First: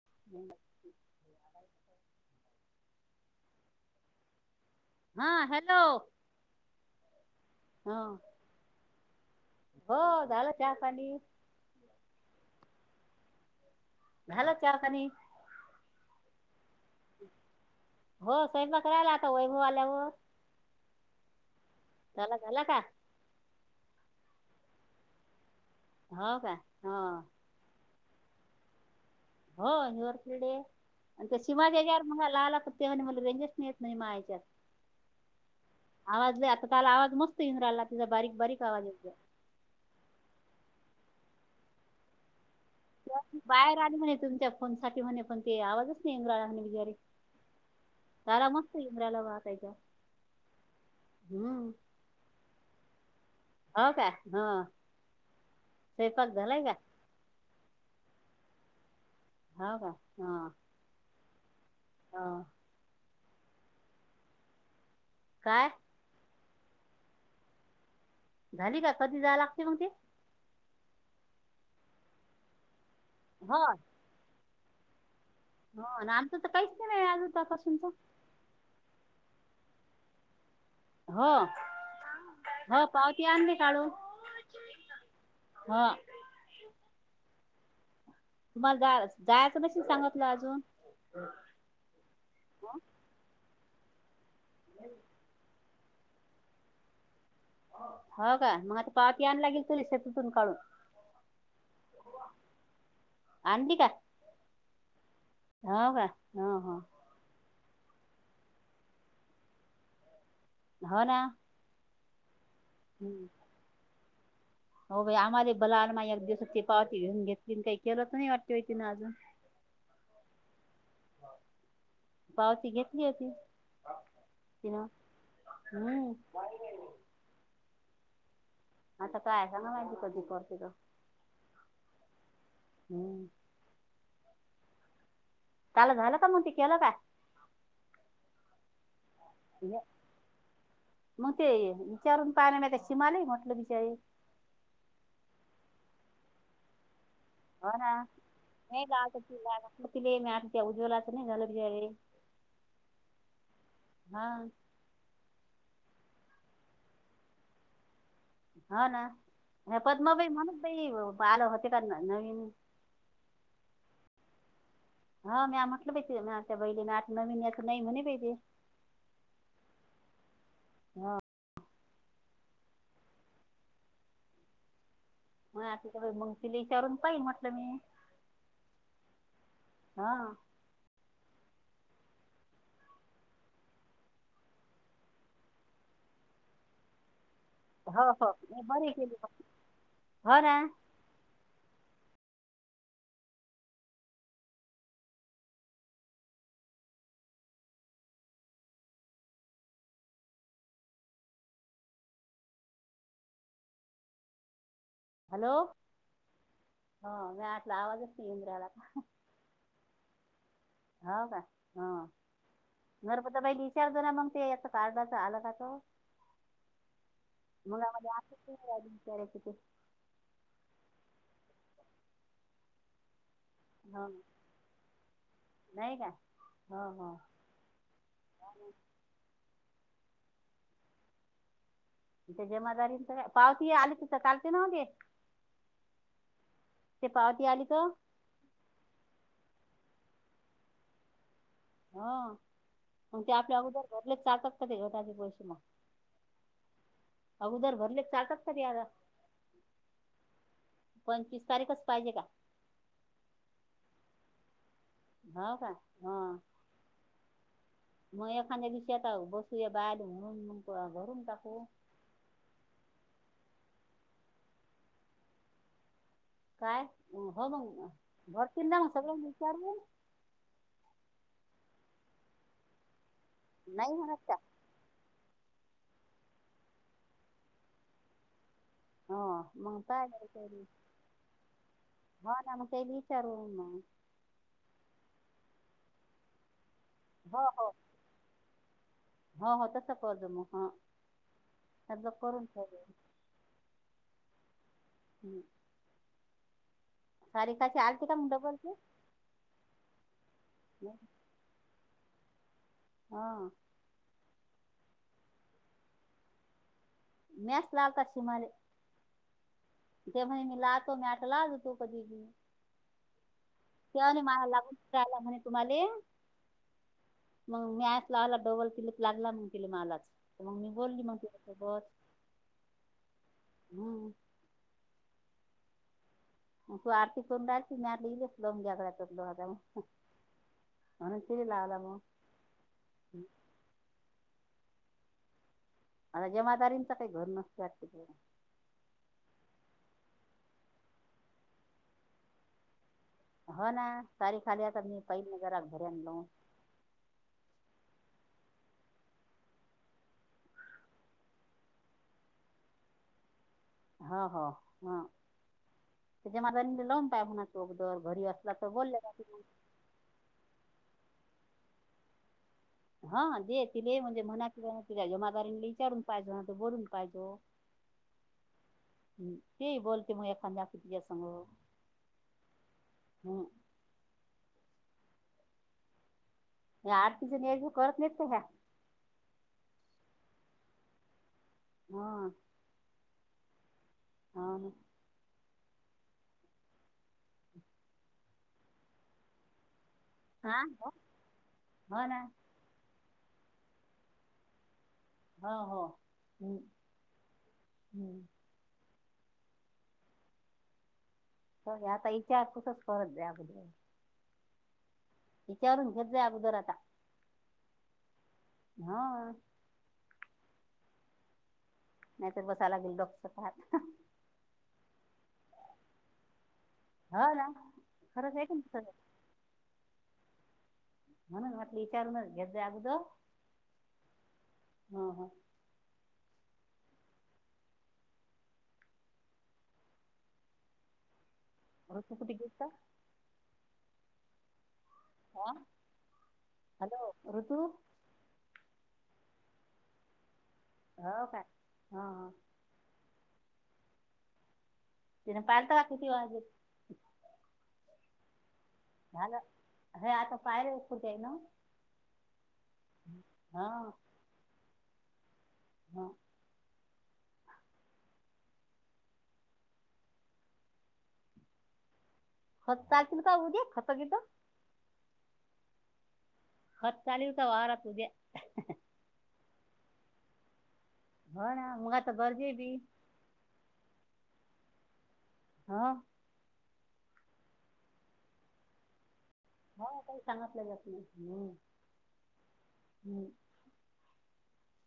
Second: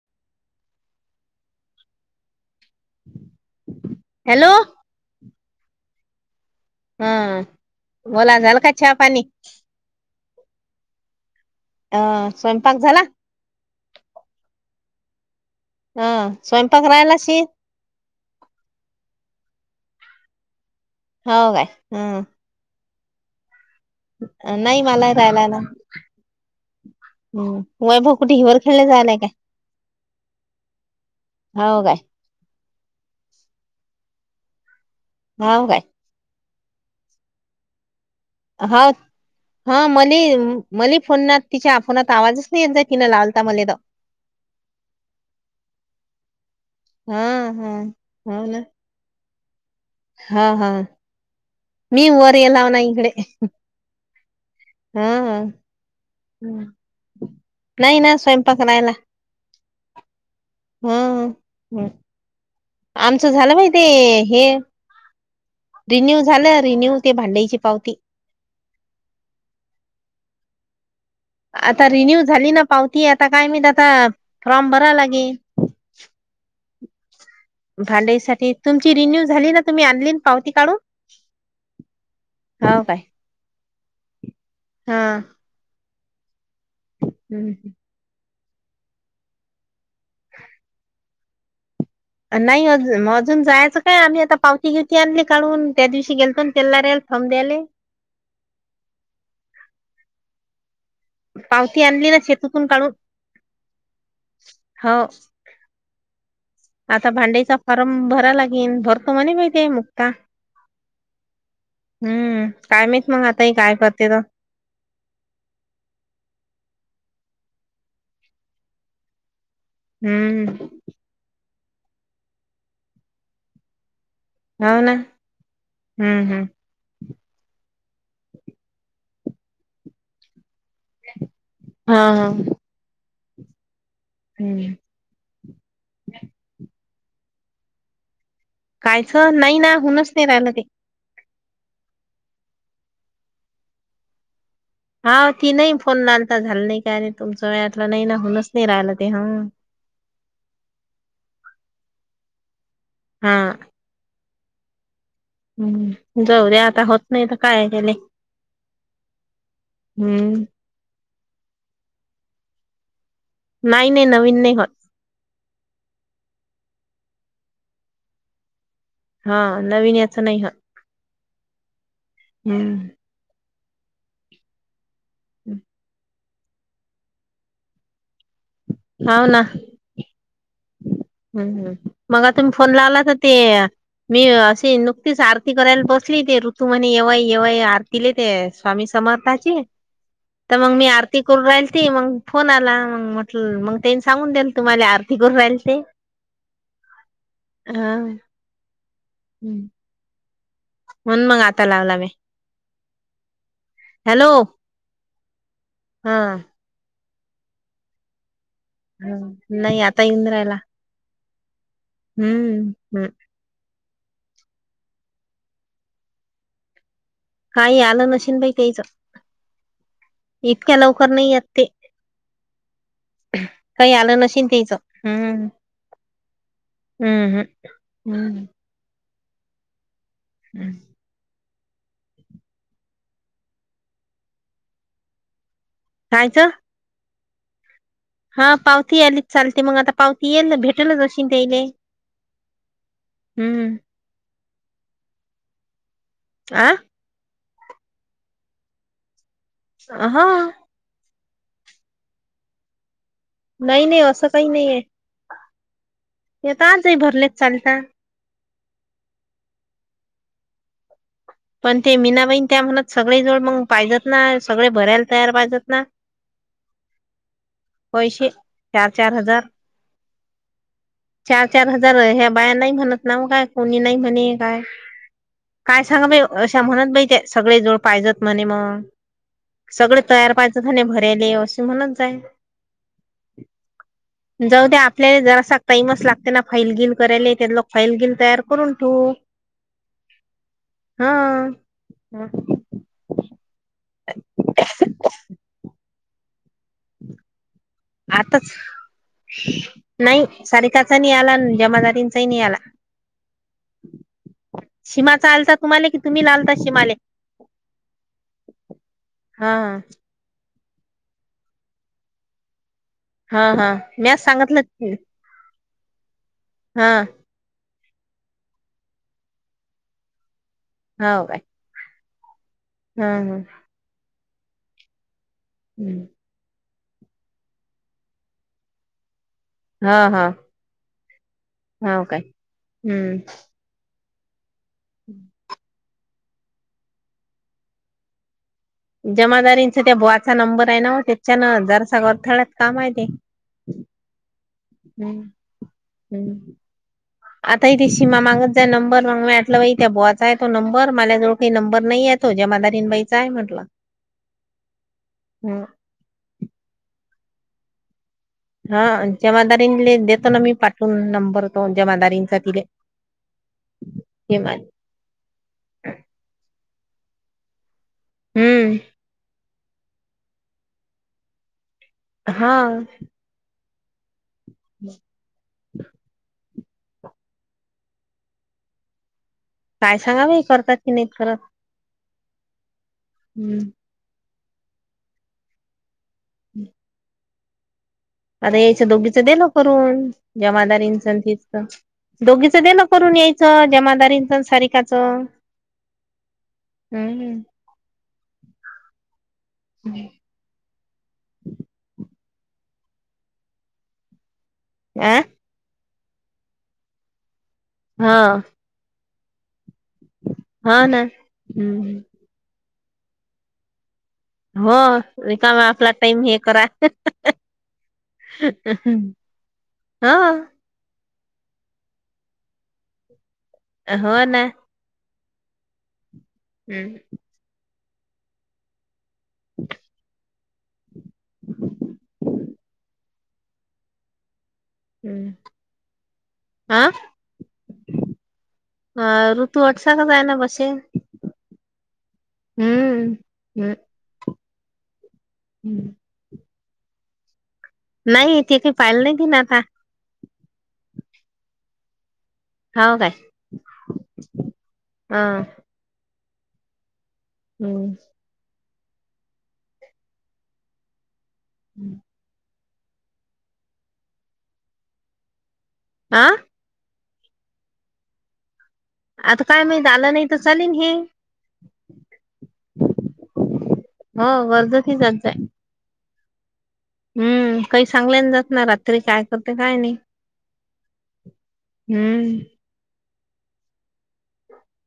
[unintelligible] Hello. हा hello. हा ह बोला झाल का चहापाणी? हो झालं चहापाणी. अ स्वयंपाक झाला? झालं चहा पाणी हा स्वयं हो स्वयंपाक कराईल आता वैभव आल्यावर. [unintelligible] झाला झाला का? [unintelligible] हो का हा. [unintelligible] हो [unintelligible] काय [unintelligible] हो काय आवाज आता त्याला आवाज मस्त इंद्राला हा हा मली मली फोनना तिच्या फोनात आवाजच नाही येत जाय तिनं लावलता मले तर [unintelligible] हा हा हो ना [unintelligible] [unintelligible] हम्म [unintelligible] हा [unintelligible] [unintelligible] हा [unintelligible] [unintelligible] [unintelligible] काय रिन्यू ते भांड्यानची पावती. झाली का कधी जाय लागते मग ते? आता रिन्यू झाली ना पावती आता काय हो म आता फॉर्म भरा लागेल. भांडाईसाठी [unintelligible] तुमची रिन्यू झाली ना तुम्ही आणली ना पावती. काढून? हो हाव हो काय? पावती आणली काढून. हा. हा. [unintelligible] तुम्हाला जा जायचं बस सांगतलं अजून. नाही अजग अजून जायचं काय आम्ही आता पावती घेवती आणली काढून. [unintelligible] [unintelligible] पावती आणली ना शेततून काढून आणली का हो हो का. हो हो आता भांड्याचा फार्म भरायला लागेल भरतो म्हणे मुक्ता. हो ना. हम्म काय माहित मग हम्म. आता ह. काय करते. तर हो बाई आम्हाला भला अमा दिवसाची पावती घेऊन घेतली काही केलं तर नाही वाटते होती ना अजून. हम्म, पावती घेतली होती. हो तीन्या ना. हम् हम्म हम्म आता काय माहित कधी करती तर. हा हा हम्म हम्म, त्याला झालं का मग ते केलं का. कायचं नाही ना हो होईनच नाही राहिलं ते मग ते विचारून पहिल्या सीमा ले म्हटलं विषय हा ती नाही फोन [unintelligible] झाल नाही का हो ना नाही का आता हा त त मी आता त्या उज्वलाच नाही झालंे [unintelligible] हा हा हम्म जाऊआता होत नाही तर काय केले. हा ना हे पद्माबाई हम्म म्हणून बाई आलं होते का. त्यांना क नाही [inaudible] काही नाही नवीन नाही होतं. हा म्या म्हटलं पाहिजे त्या बाईले आता नवीन याच नाही म्हणे ते. हा नवीन याचा नाही. हा. हा हम्म, मग [unintelligible] मंग तिली विचवरून पाहिन म्हटलं मी हवं ना. हा हम् हम् मग आ तुम्ही फोन लावला. का. ते मी अशी नुकतीच आरती करायला बसली ते ऋतू आणि येवई. एव्हा हो आरतीले ते हो नाही, स्वामी बरी केली समर्थाची हो ना तर मग मी आरती करून राहिल. ते मग फोन आला मग म्हटलं मग तेनी सांगू देलं तुम्हाला आरती करून राहिल ते. हा हम्. म्हणून मग आता लावला मी हॅलो! हॅलो हा हा मी आतला आवाजच नाही इंनर याला यला ह नाही आता येऊन रायला. का हो का. हम्म हम्म. विचार जरा मग ते या कार्डाचा आला का त. काही आलं नशन बाई त्याच विचारायची ते इतक्या लवकर नाही ये ते. काही हो आलं नशन तचं हम्म. नाही का हो हो हम्म हम् हम्. हम् जमादारी पावती आली तिथं चालते काल नव्हते कायच. ते पावती आली का. हा पावती आलीचं चालते. मग आता पावती येईल ना भेटलच अशी. त्याले हा मग ते आपल्या हम्म अगोदर घरलेच चालता का ते गटाचे पैशे माग. आं. अगोदर भरले चालतात तरी या ह हा पंचवीस तारीखच पाहिजे का नाही नाही असं काही नाही आहे हो का हं हेता आज भरलेत चालत खाण्या बषता बसू या बाहेर होून घरून पण ते मीनाबाईण त्या म्हनात सगळे जवळ मग पाहिजत ना सगळे भरायला तयार पाहिजत ना काय हो मग पैसे भरतील ना मग चार चार सगळं हजार विचारून चार चार हजार ह्या बाया नाही म्हणत नाव काय कोणी नाही म्हणत म्हणे का काय काय सांगा बाई अशा म्हणत बाई ते सगळे जोड पाहिजत म्हणे मग हो मग सगळ काय तयार त्याला पाहिजं झाने भरले असे म्हणत जाय हो ना मग त्याला विचारून मग जाऊ आपल्याला जरा टाईमच लागते ना फैलगिल करायला हो त्यातला हो फैलगिल तयार करून ठू हो हो तसं कत मग ह करून ठ [unintelligible] हम्म आताच डबलचे नाही साारकाचानी आला जमा जात तनच नाही याला हा शिमा आलता तुम्हाला कि तुम्ही लालता शीमाले म्याच लावता शिमाले हा ते म्हणे मी लातो मी आठ लाजतो कधीी हा हा मी त्यावने माझ्या लागून सांगितलं राला म्हणे तुम्हाला हा. मंग मी ऐला आला डबल पिलक लागला मग के मलाच मग मी बोलली [unintelligible] ह ह. हम्म हम्म. ग तू आरती कोंडा मी ल लो्या [unintelligible] हा हा. लावला मग हाव काय हम्म. हम्म [inaudible] आता जमादारींच काही घर नसत जमादारींचा त्या बोवाचा नंबर आहे ना त्याच्यान हजार सवा अथळ्यात काम आहे ते हो ना, [unintelligible] तारी खाली आता मी हम्म पहि जर घर आणल थिमा मागत जाय नंबर माग मी म्हटलं बाई त्या बोवाचा आहे तो नंबर माझ जवळ काही नंर नाहीे तो जमादारीन बाई तीया ये म्हटलं. ह हो हा हम्म. त्याच्या म लावून पाय म्हणातोगदर घरी अस हा जमादारींले देतो ना, मी पाठून नंबर तो जमादारींचा तिले. हा दे तिले म्हणजे म्हणातल क तिझ जमादारीन ले ईचारून पाहिजो न, त बोलून पाहिजो. हम्म. ते बोलते मग एखाद्या [unintelligible] कतीच्या सग. हा. हम [unintelligible] आरती जन ये करत नि ही का काय '? काय सांगावें बईकरतात की नाहीत करत. हम्म. हा. हम्म. आता याचं दोघीचं देन करून हा जमादारींच तीच हो ना दोघीचं देन करूनयायच जमादारीच आण सारीकाच. हा ह हम्म. ह [unintelligible] आता इचार पुस परत जा [unintelligible] अ तिच्यावरून घेत जा अगोदर आता हा. हा ना हम्म. नाहीतर लागेल डॉक्स का चा [unintelligible] हो रिकाम आपला टाईम हे करा. हो ना खरंच आहे का ह. म्हणून म्हटलं विचारून घेत जा अगुदर हो ना, हम्म हम्म. [inaudible] तूकुट गेसता [unintelligible] हम्म हा हा हॅलो ऋतु अ ऋतू अटसाकच आहे ना बसे, हो काय हा हा हम्म. [unintelligible] हमम. तिने पाहिल तर का किती वाजले. नाही ते चे झालं हे आता पायर एक कूठ आहे ना, हव काय हा हा. [inaudible] हम्म. हम्म. खतल का होद्या खत केत आह पत् चास का वाार तूुझ्या आता काय माहित आलं नाही तर चालेल हे हो ना मग आता बरजे भी हो गरजचि चालतंय आा हम्म काही सांगल्यान जात ना रात्री काय करते काय हा नाही काही सांगतलं जात नाही हम्म हम्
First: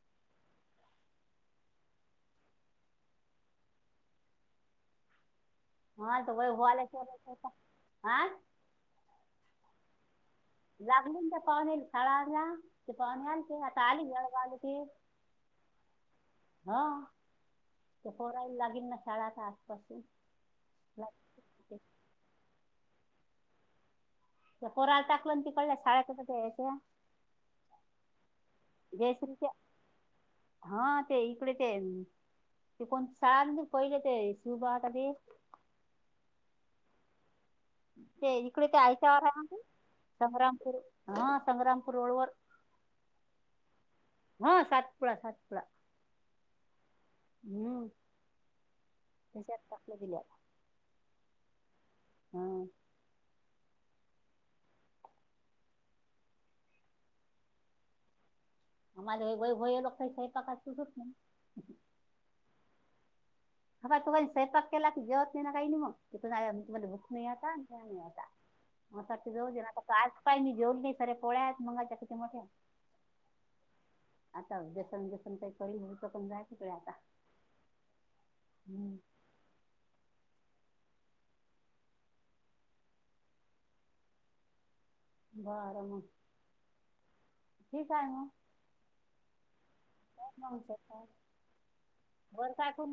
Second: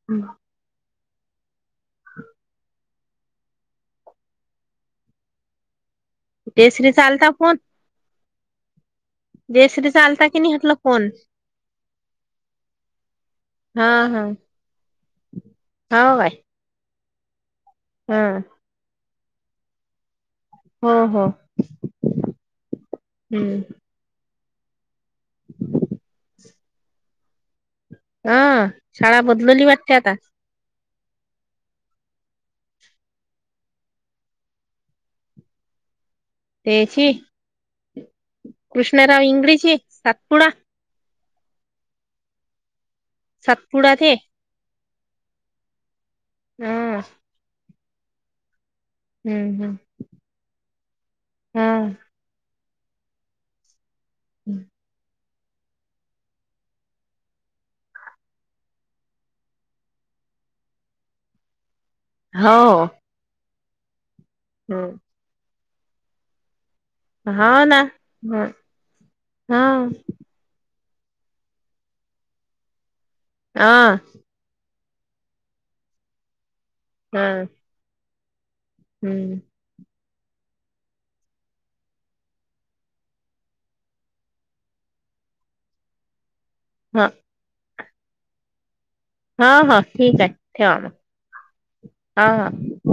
हम्म [inaudible] हा तल जयश्रीचा आलता आं [unintelligible] जसरी चालता लागली त्या पाहुणे खळाला ते पाहुणे आल ते हा आता आली हा गळगल ते [unintelligible] हो बाय हो ते पोरायला लागेल ना शाळा आता आसपासून हो हो हम्म पोराला टाकलं ती कळल्या शाळत याच्या हा शाळा जयश्रीच्या बदलेली वाट त्याता हा ते इकडे ते तेहे म ते कोण सार पहिले ते सुुभातध ते तेची ते इकडे ते आईच्यावर आहे ना इंगळेची सातपुडा संग्रामपूर हा संग्रामपूर रोड वर सातपुडा ते सपळा साातपळा हम् हम् त्या हम्म टलं दिेलेला हम् हा हम्म आमझ वय हो लो खयस प्रकाच त हो अ का तु का स्वयपाक केला की हम्म जेवत नाही ना काही नाही मग तिथून म भूक नाही आता हा ना नाही आता ह म रो हा आता का पाय मी जेऊ खरे पोळ्या आहेत मंगायच्या किती मोठ्या हह समजेम काही करी होऊ पण जा हम्म हम्म बार हा ठी काय ना हा हा ठीक आहे बोर ठेवा मग हा हा का कु